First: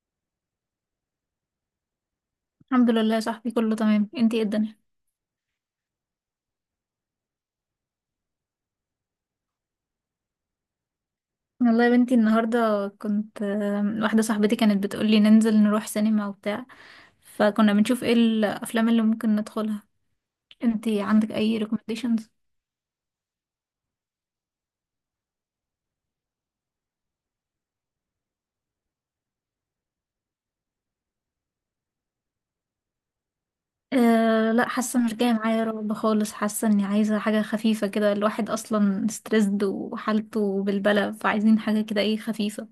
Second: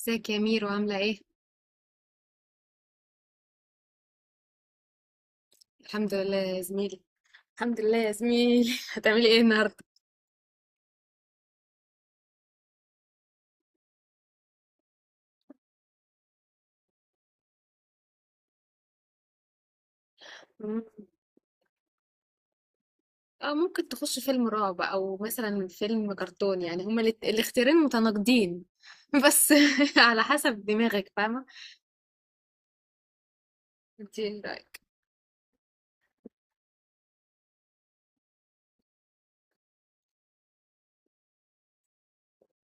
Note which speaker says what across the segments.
Speaker 1: ازيك يا ميرو عاملة ايه؟
Speaker 2: الحمد لله يا صاحبي، كله تمام. انتي ايه الدنيا؟
Speaker 1: الحمد لله يا زميلي. الحمد لله يا زميلي هتعملي ايه النهاردة؟
Speaker 2: والله يا بنتي النهارده كنت واحده صاحبتي كانت بتقولي ننزل نروح سينما وبتاع، فكنا بنشوف ايه الافلام اللي ممكن ندخلها.
Speaker 1: مم.
Speaker 2: انتي عندك اي recommendations؟
Speaker 1: اه، ممكن تخش فيلم رعب او مثلا فيلم كرتون، يعني هما الاختيارين متناقضين بس على حسب دماغك، فاهمة؟ انت ايه
Speaker 2: أه لا،
Speaker 1: رأيك؟
Speaker 2: حاسه مش جايه معايا رعب خالص، حاسه اني عايزه حاجه خفيفه كده. الواحد اصلا ستريسد وحالته بالبلى، فعايزين حاجه كده ايه خفيفه.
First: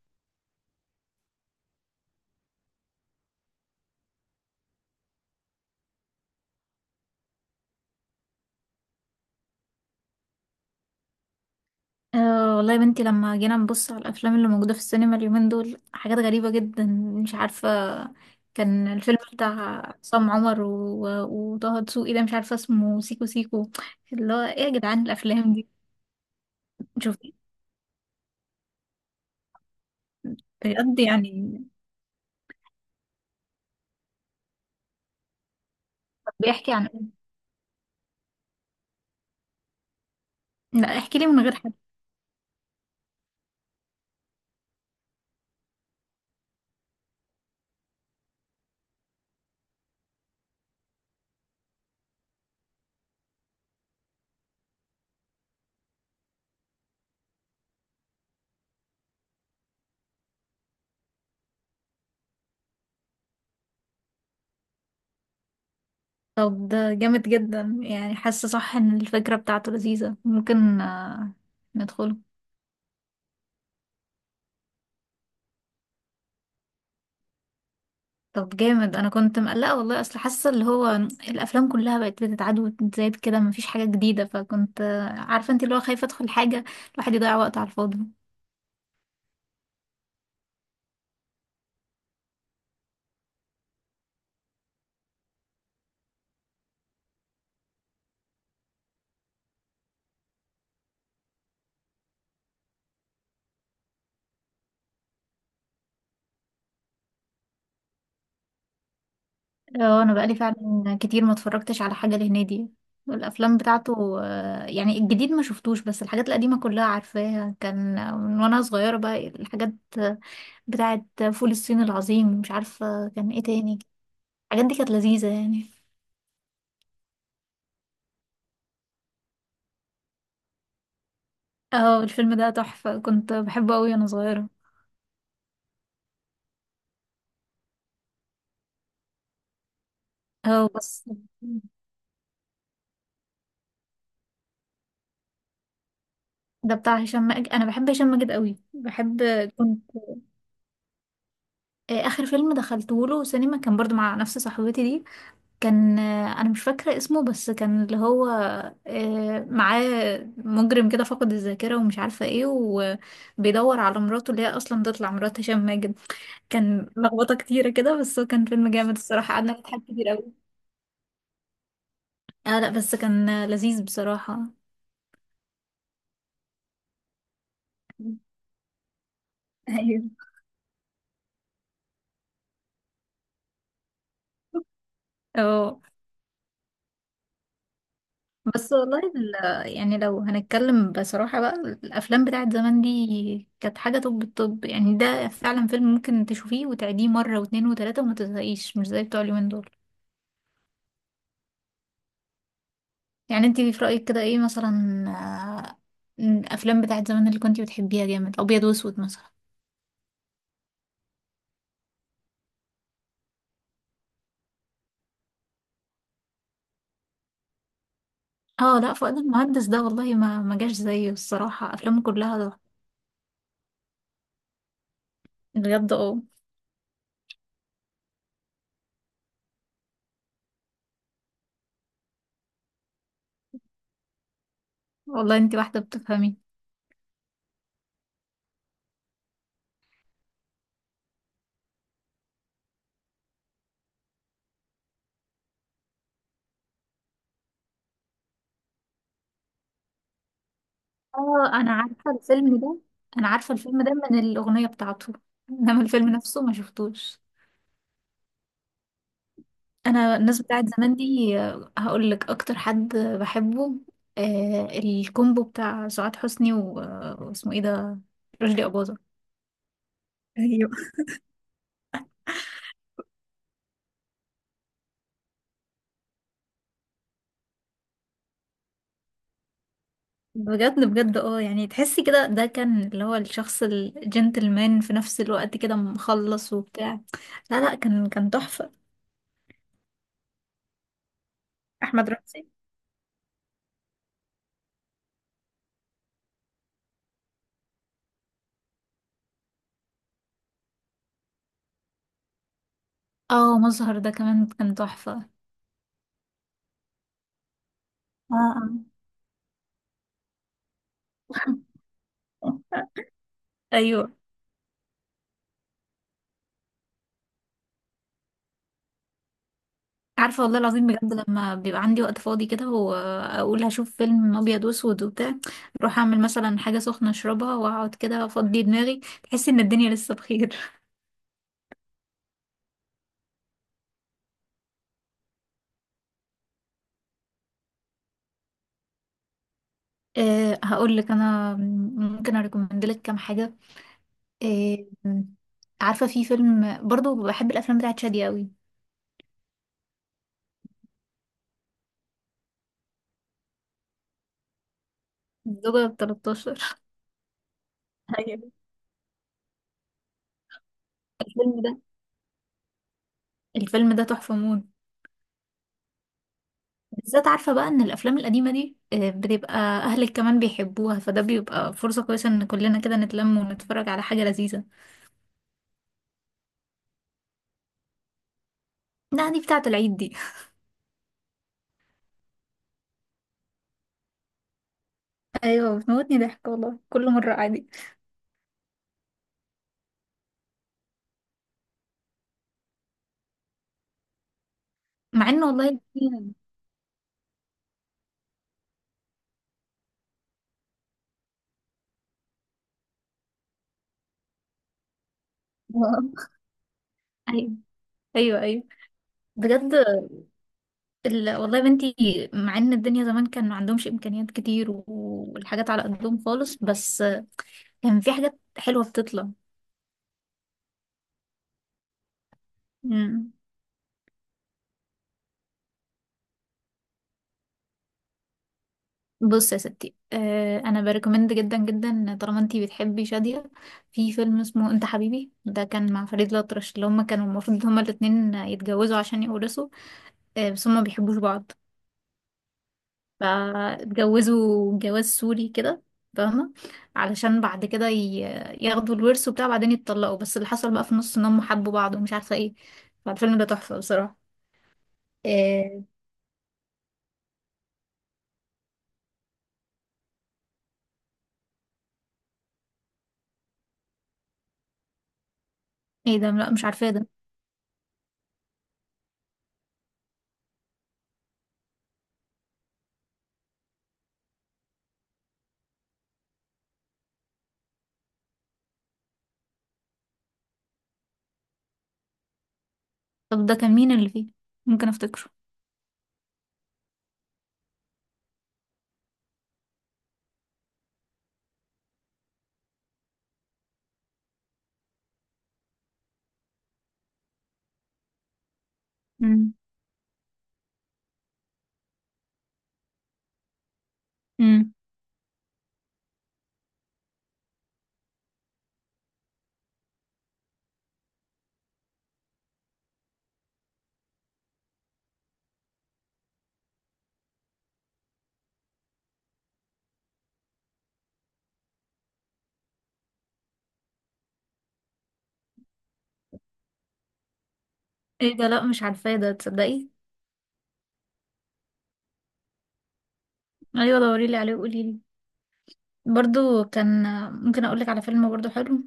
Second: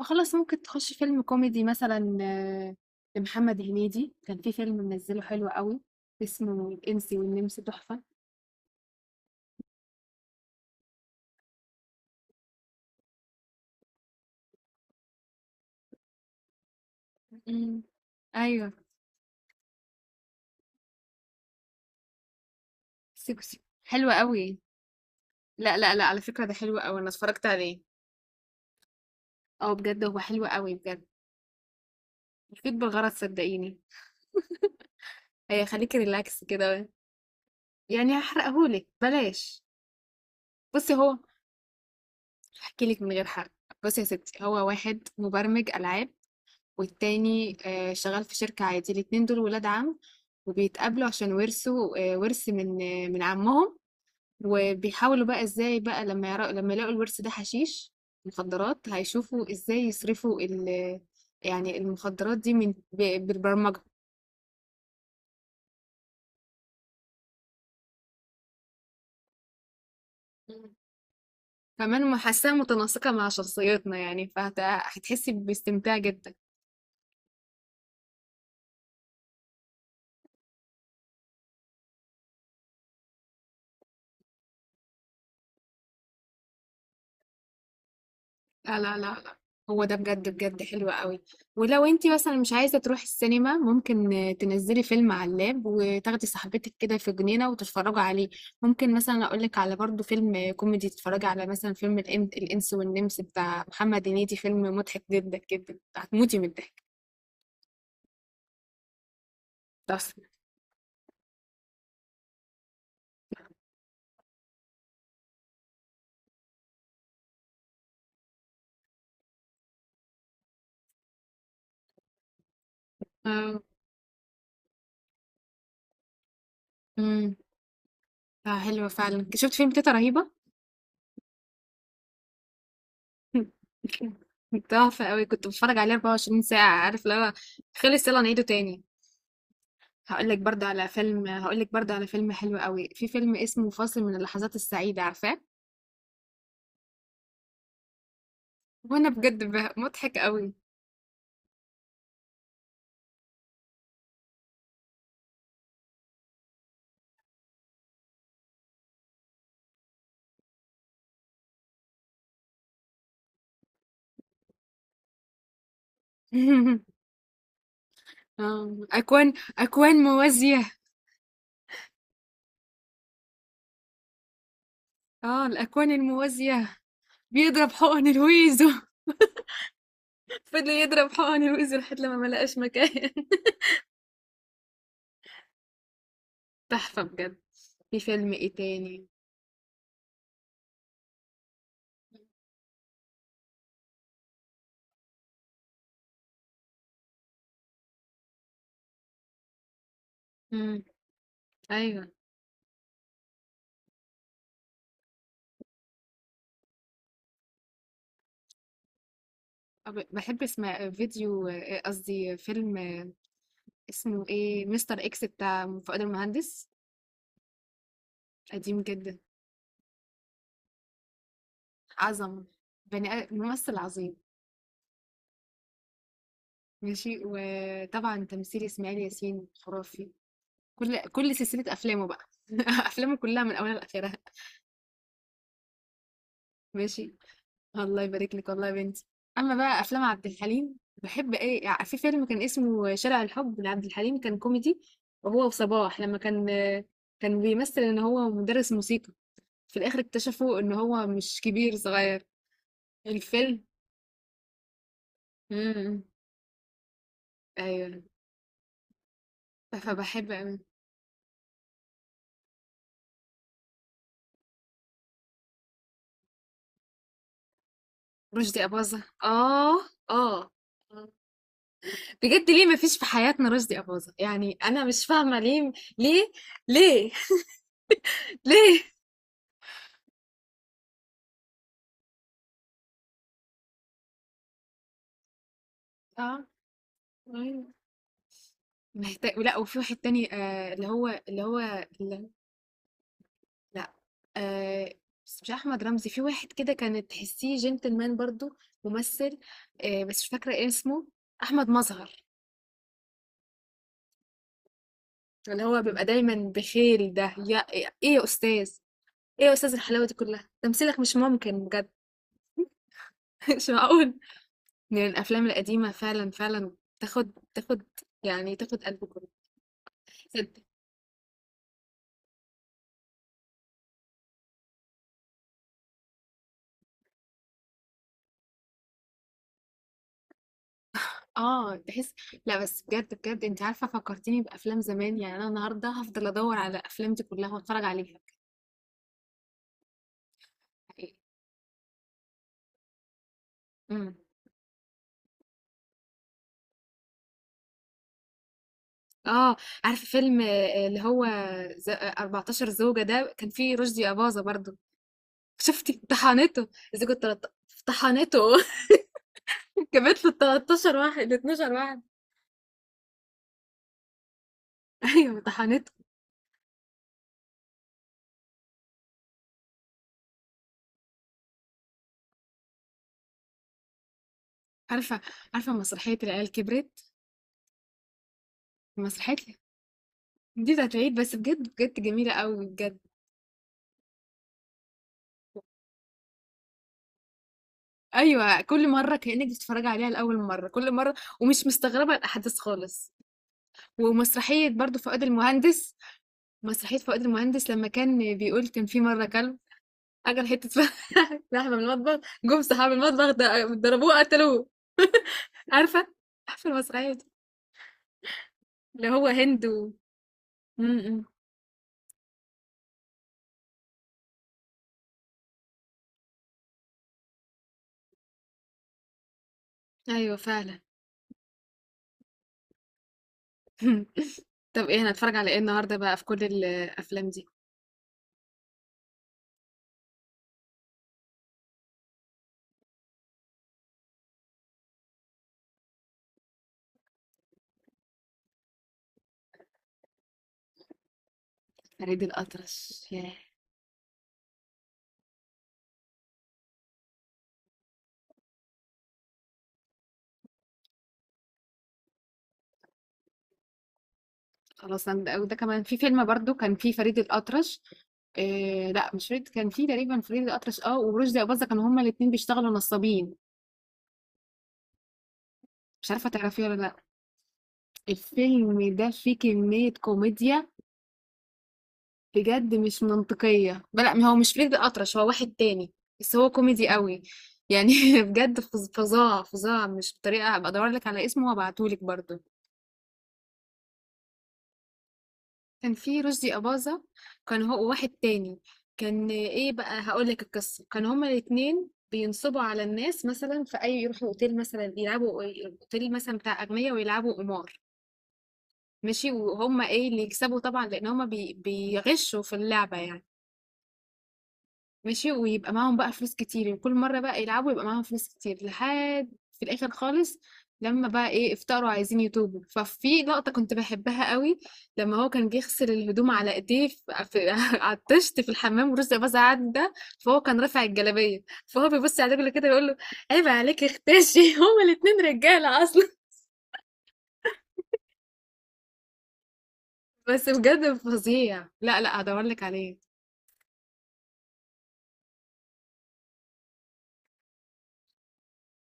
Speaker 1: وخلاص ممكن تخش فيلم كوميدي مثلا، لمحمد هنيدي كان في فيلم منزله حلو قوي، اسمه الإنسي والنمس، تحفة.
Speaker 2: أه والله يا بنتي، لما جينا نبص على الافلام اللي موجوده في السينما اليومين دول حاجات غريبه جدا، مش عارفه.
Speaker 1: مم. ايوه،
Speaker 2: كان الفيلم بتاع عصام عمر وطه دسوقي ده، مش عارفه اسمه، سيكو
Speaker 1: سيكو سيكو
Speaker 2: سيكو.
Speaker 1: حلو
Speaker 2: اللي هو
Speaker 1: قوي.
Speaker 2: ايه يا جدعان الافلام دي؟
Speaker 1: لا لا لا، على فكرة ده حلو قوي، انا
Speaker 2: شوفي،
Speaker 1: اتفرجت عليه. اه بجد هو حلو قوي
Speaker 2: بجد
Speaker 1: بجد.
Speaker 2: يعني.
Speaker 1: مفيد بالغرض صدقيني، هيخليكي
Speaker 2: طب
Speaker 1: ريلاكس
Speaker 2: بيحكي عن
Speaker 1: كده.
Speaker 2: إيه؟
Speaker 1: يعني هحرقهولك، بلاش. بصي
Speaker 2: لا
Speaker 1: هو،
Speaker 2: احكي لي من غير حد.
Speaker 1: هحكي لك من غير حرق. بصي يا ستي، هو واحد مبرمج العاب، والتاني شغال في شركة عادي، الاتنين دول ولاد عم، وبيتقابلوا عشان ورثوا ورث من من عمهم، وبيحاولوا بقى ازاي بقى لما لما يلاقوا الورث ده حشيش، مخدرات، هيشوفوا ازاي يصرفوا يعني المخدرات دي من بالبرمجة.
Speaker 2: طب ده جامد جدا يعني، حاسه صح ان الفكره بتاعته لذيذه، ممكن
Speaker 1: كمان
Speaker 2: ندخله.
Speaker 1: محسها متناسقة مع شخصيتنا يعني، فهتحسي باستمتاع جدا.
Speaker 2: طب جامد، انا كنت مقلقه والله، اصل حاسه اللي هو الافلام كلها بقت بتتعاد وتتزايد كده، مفيش حاجه جديده، فكنت عارفه انت اللي هو خايفه ادخل حاجه الواحد يضيع وقت على الفاضي.
Speaker 1: لا لا لا لا، هو ده بجد بجد حلو قوي. ولو انتي مثلا مش عايزة تروحي السينما، ممكن تنزلي فيلم على اللاب وتاخدي صاحبتك كده في جنينة وتتفرجوا عليه. ممكن مثلا اقولك على برضو فيلم كوميدي، تتفرجي على مثلا فيلم الإنس والنمس بتاع محمد هنيدي، فيلم مضحك جدا جدا، هتموتي من الضحك.
Speaker 2: اه
Speaker 1: بس
Speaker 2: انا بقالي فعلا كتير ما اتفرجتش على حاجه لهنيدي. الافلام بتاعته يعني الجديد ما شفتوش، بس الحاجات القديمه كلها عارفاها، كان من وانا صغيره بقى الحاجات بتاعه. فول الصين العظيم، مش عارفه كان ايه
Speaker 1: آه،
Speaker 2: تاني. الحاجات دي كانت لذيذه يعني.
Speaker 1: امم حلوة فعلا. شفت فيلم تيتا رهيبة،
Speaker 2: اه الفيلم ده تحفه، كنت بحبه قوي وانا صغيره.
Speaker 1: تحفة قوي، كنت بتفرج عليه 24 ساعة، عارف اللي هو خلص يلا نعيده تاني.
Speaker 2: اه بس
Speaker 1: هقول لك برضه على فيلم حلو قوي. في فيلم اسمه فاصل من اللحظات السعيدة، عارفاه؟
Speaker 2: ده بتاع هشام ماجد. انا بحب هشام ماجد قوي،
Speaker 1: وانا
Speaker 2: بحب.
Speaker 1: بجد
Speaker 2: كنت
Speaker 1: مضحك قوي.
Speaker 2: اخر فيلم دخلته له سينما كان برضو مع نفس صاحبتي دي. كان انا مش فاكره اسمه، بس كان اللي هو معاه مجرم كده، فقد الذاكره ومش عارفه ايه، وبيدور على مراته اللي هي اصلا تطلع مرات هشام ماجد. كان لخبطه كتيره كده، بس هو كان فيلم جامد
Speaker 1: اكوان
Speaker 2: الصراحه، قعدنا نضحك
Speaker 1: اكوان
Speaker 2: كتير قوي.
Speaker 1: موازية.
Speaker 2: اه لا، بس كان لذيذ بصراحه.
Speaker 1: اه، الاكوان الموازية، بيضرب حقن الويزو.
Speaker 2: ايوه.
Speaker 1: فضل يضرب حقن الويزو لحد لما ما لقاش مكان.
Speaker 2: اه
Speaker 1: تحفة بجد. في فيلم ايه
Speaker 2: بس والله
Speaker 1: تاني؟
Speaker 2: يعني لو هنتكلم بصراحة بقى، الأفلام بتاعت زمان دي كانت حاجة. طب الطب يعني ده فعلا فيلم ممكن تشوفيه وتعيديه مرة واتنين وتلاتة وما تزهقيش، مش زي بتوع اليومين دول.
Speaker 1: مم. ايوه.
Speaker 2: يعني انتي في رأيك كده ايه مثلا، آه، الأفلام بتاعت زمان اللي كنتي بتحبيها جامد، أبيض وأسود مثلا؟
Speaker 1: بحب اسمع فيديو، قصدي فيلم، اسمه ايه؟ مستر اكس بتاع فؤاد المهندس،
Speaker 2: اه
Speaker 1: قديم
Speaker 2: لا،
Speaker 1: جدا،
Speaker 2: فؤاد المهندس ده والله ما جاش زيه الصراحة، أفلامه
Speaker 1: عظمة.
Speaker 2: كلها
Speaker 1: بني ممثل عظيم.
Speaker 2: بجد. اه
Speaker 1: ماشي، وطبعا تمثيل اسماعيل ياسين خرافي. كل سلسلة أفلامه بقى، أفلامه كلها من أولها لآخرها.
Speaker 2: والله انتي واحدة بتفهمي.
Speaker 1: ماشي، الله يبارك لك والله يا بنتي. أما بقى أفلام عبد الحليم، بحب إيه يعني، في فيلم كان اسمه شارع الحب لعبد الحليم، كان كوميدي، وهو وصباح، لما كان كان بيمثل إن هو مدرس موسيقى، في الاخر اكتشفوا ان هو مش
Speaker 2: اه
Speaker 1: كبير، صغير.
Speaker 2: انا عارفه
Speaker 1: الفيلم.
Speaker 2: الفيلم ده من الاغنيه بتاعته، انما
Speaker 1: امم
Speaker 2: الفيلم نفسه ما شفتوش.
Speaker 1: ايوه،
Speaker 2: انا
Speaker 1: فبحب
Speaker 2: الناس
Speaker 1: قوي.
Speaker 2: بتاعت زمان دي هقول لك اكتر حد بحبه، آه الكومبو بتاع سعاد حسني و... واسمه ايه ده،
Speaker 1: رشدي
Speaker 2: رشدي اباظه.
Speaker 1: اباظة، اه. اه
Speaker 2: ايوه،
Speaker 1: بجد، ليه ما فيش في حياتنا رشدي اباظة؟ يعني انا مش فاهمه ليه، ليه، ليه، ليه.
Speaker 2: بجد بجد اه، يعني تحسي كده ده كان اللي هو الشخص الجنتلمان في نفس الوقت كده،
Speaker 1: اه،
Speaker 2: مخلص وبتاع. لا
Speaker 1: أيوة.
Speaker 2: لا، كان كان تحفه.
Speaker 1: محتاج. لا، وفي واحد تاني، اللي هو
Speaker 2: احمد
Speaker 1: اللي...
Speaker 2: رمزي.
Speaker 1: لا. آه بس مش احمد رمزي، في واحد كده كانت تحسيه جنتلمان برضو، ممثل. بس مش فاكره ايه اسمه. احمد مظهر،
Speaker 2: اه، مظهر ده كمان كان تحفه.
Speaker 1: اللي هو بيبقى دايما بخيل، ده يا ايه يا
Speaker 2: اه
Speaker 1: استاذ؟ ايه يا استاذ الحلاوه دي كلها، تمثيلك مش ممكن بجد. مش
Speaker 2: ايوه.
Speaker 1: معقول. من الافلام القديمه فعلا فعلا. تاخد تاخد، يعني تاخد قلب كله.
Speaker 2: عارفة
Speaker 1: صدق.
Speaker 2: والله العظيم بجد، لما بيبقى عندي وقت فاضي كده وأقول هشوف فيلم أبيض وأسود وبتاع، أروح أعمل مثلا حاجة سخنة أشربها وأقعد كده أفضي دماغي، تحس إن الدنيا لسه بخير.
Speaker 1: اه، تحس. لا بس بجد بجد، انت عارفه فكرتيني بافلام زمان، يعني انا النهارده هفضل ادور على الافلام دي كلها واتفرج عليها.
Speaker 2: أه هقول لك
Speaker 1: حقيقي.
Speaker 2: أنا، ممكن أريكومند لك كام حاجة.
Speaker 1: امم
Speaker 2: أه، عارفة في فيلم برضو بحب الأفلام بتاعت شادية أوي،
Speaker 1: اه، عارفه فيلم اللي هو ز- آه، 14 زوجة؟ ده كان فيه رشدي أباظة برضو.
Speaker 2: الزوجة ب
Speaker 1: شفتي
Speaker 2: 13.
Speaker 1: طحنته؟ زوجة طلعت- طحنته
Speaker 2: ايوه،
Speaker 1: جابت له 13 واحد،
Speaker 2: الفيلم
Speaker 1: 12
Speaker 2: ده
Speaker 1: واحد.
Speaker 2: الفيلم ده تحفة موت.
Speaker 1: ايوه طحنته.
Speaker 2: بالذات عارفة بقى ان الافلام القديمة دي بتبقى اهلك كمان بيحبوها، فده بيبقى فرصة كويسة ان كلنا كده نتلم ونتفرج على حاجة لذيذة.
Speaker 1: عارفه، عارفه مسرحيه العيال كبرت؟
Speaker 2: لا دي
Speaker 1: مسرحيتها
Speaker 2: بتاعة العيد دي.
Speaker 1: دي هتعيد، بس بجد بجد جميله قوي بجد.
Speaker 2: ايوه بتموتني ضحك والله، كل مرة عادي،
Speaker 1: ايوه، كل مره كانك بتتفرجي عليها لاول مره، كل مره، ومش مستغربه الاحداث خالص. ومسرحيه برضو فؤاد
Speaker 2: مع ان والله
Speaker 1: المهندس، مسرحيه فؤاد المهندس لما كان بيقول، كان في مره كلب اكل حته لحمه من المطبخ، جم صحاب المطبخ ضربوه قتلوه. عارفه، عارفه المسرحيه دي؟
Speaker 2: ايوه ايوه ايوه
Speaker 1: اللي هو هند
Speaker 2: بجد.
Speaker 1: م.
Speaker 2: ال... والله يا بنتي، مع ان الدنيا زمان كان ما عندهمش امكانيات كتير والحاجات على قدهم خالص، بس كان في حاجات حلوة بتطلع.
Speaker 1: ايوه، فعلا.
Speaker 2: مم.
Speaker 1: طب ايه، هنتفرج على ايه النهارده بقى في كل الافلام دي؟
Speaker 2: بص يا ستي، آه انا بريكومند جدا جدا، طالما انتي بتحبي شادية، في فيلم اسمه انت حبيبي، ده كان مع فريد الأطرش، اللي هما كانوا المفروض هما الاتنين يتجوزوا عشان يورثوا، آه بس هما ما بيحبوش بعض،
Speaker 1: فريد الأطرش، ياه.
Speaker 2: فاتجوزوا جواز سوري كده، فاهمة، علشان بعد كده ياخدوا الورث وبتاع، بعدين يتطلقوا، بس اللي حصل بقى في النص ان هم حبوا بعض ومش عارفة ايه، فالفيلم ده تحفة بصراحة.
Speaker 1: خلاص. انا وده كمان،
Speaker 2: آه.
Speaker 1: في فيلم برضو كان فيه فريد الأطرش، إيه، لا مش فريد، كان فيه تقريبا فريد الأطرش، اه، ورشدي أباظة، كانوا هما الاتنين بيشتغلوا نصابين. مش
Speaker 2: ايه
Speaker 1: عارفة
Speaker 2: ده، لا
Speaker 1: تعرفيه
Speaker 2: مش
Speaker 1: ولا
Speaker 2: عارفاه
Speaker 1: لا؟
Speaker 2: ده.
Speaker 1: الفيلم ده فيه كمية كوميديا بجد مش منطقية. لا ما هو مش فريد الأطرش، هو واحد تاني، بس هو كوميدي قوي يعني. بجد فظاع فظاع، مش بطريقة. هبقى ادور لك على اسمه وابعتهولك برضو.
Speaker 2: طب ده كان مين اللي فيه، ممكن افتكره؟
Speaker 1: كان في رشدي أباظة، كان هو واحد تاني. كان ايه بقى، هقولك القصة، كان هما الاتنين بينصبوا على الناس، مثلا في أي يروحوا أوتيل مثلا يلعبوا، أوتيل مثلا بتاع أغنياء، ويلعبوا قمار. ماشي، وهما ايه اللي يكسبوا طبعا، لأن هما بيغشوا في اللعبة يعني.
Speaker 2: امم.
Speaker 1: ماشي، ويبقى معاهم بقى فلوس كتير، وكل مرة بقى يلعبوا يبقى معاهم فلوس كتير، لحد في الآخر خالص لما بقى ايه، افتقروا، عايزين يتوبوا. ففي لقطة كنت بحبها قوي، لما هو كان بيغسل الهدوم على ايديه في... على الطشت في الحمام، ورزق باظ عدى، فهو كان رافع الجلابية، فهو بيبص على رجله كده بيقول له عيب عليك، اختشي. هما الاتنين رجالة اصلا.
Speaker 2: ايه ده، لا مش عارفاه ده تصدقي.
Speaker 1: بس بجد فظيع، لا لا، هدور لك عليه.
Speaker 2: ايوه دوريلي عليه وقوليلي. برضو كان، ممكن اقولك على فيلم برضو حلو،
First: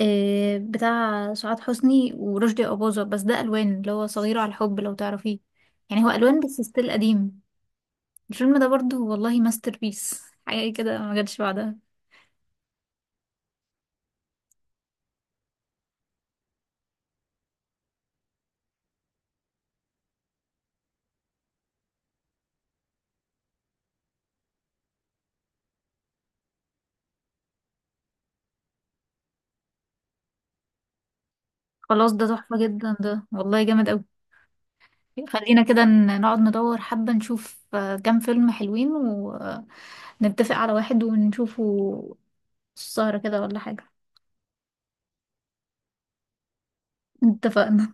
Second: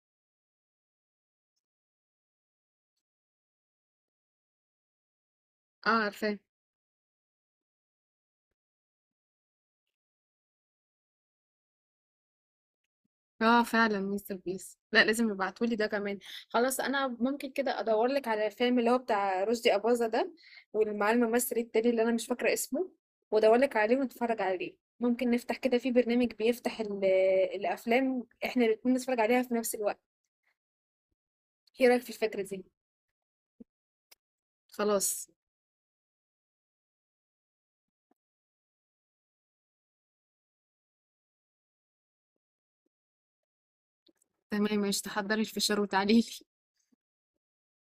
Speaker 2: إيه بتاع سعاد حسني ورشدي أباظة، بس ده الوان، اللي هو صغير على الحب، لو تعرفيه.
Speaker 1: اه،
Speaker 2: يعني هو
Speaker 1: عارفاه.
Speaker 2: الوان بس ستيل قديم. الفيلم ده برضو والله ماستر بيس، حاجه كده ما جاتش بعدها.
Speaker 1: اه فعلا، مستر بيس. لا لازم يبعتولي ده كمان. خلاص، انا ممكن كده ادور لك على الفيلم اللي هو بتاع رشدي اباظة ده، والمع الممثل التاني اللي انا مش فاكره اسمه، وادور لك عليه ونتفرج عليه، ممكن نفتح كده في برنامج بيفتح الافلام، احنا الاتنين نتفرج عليها في نفس الوقت. ايه رايك في
Speaker 2: خلاص ده
Speaker 1: الفكره
Speaker 2: تحفه
Speaker 1: دي؟
Speaker 2: جدا ده والله، جامد قوي.
Speaker 1: خلاص.
Speaker 2: خلينا كده نقعد ندور حبه، نشوف كام فيلم حلوين ونتفق على واحد ونشوفه السهرة كده، ولا حاجة؟
Speaker 1: تمام، مش تحضري الفشار وتعالي
Speaker 2: اتفقنا.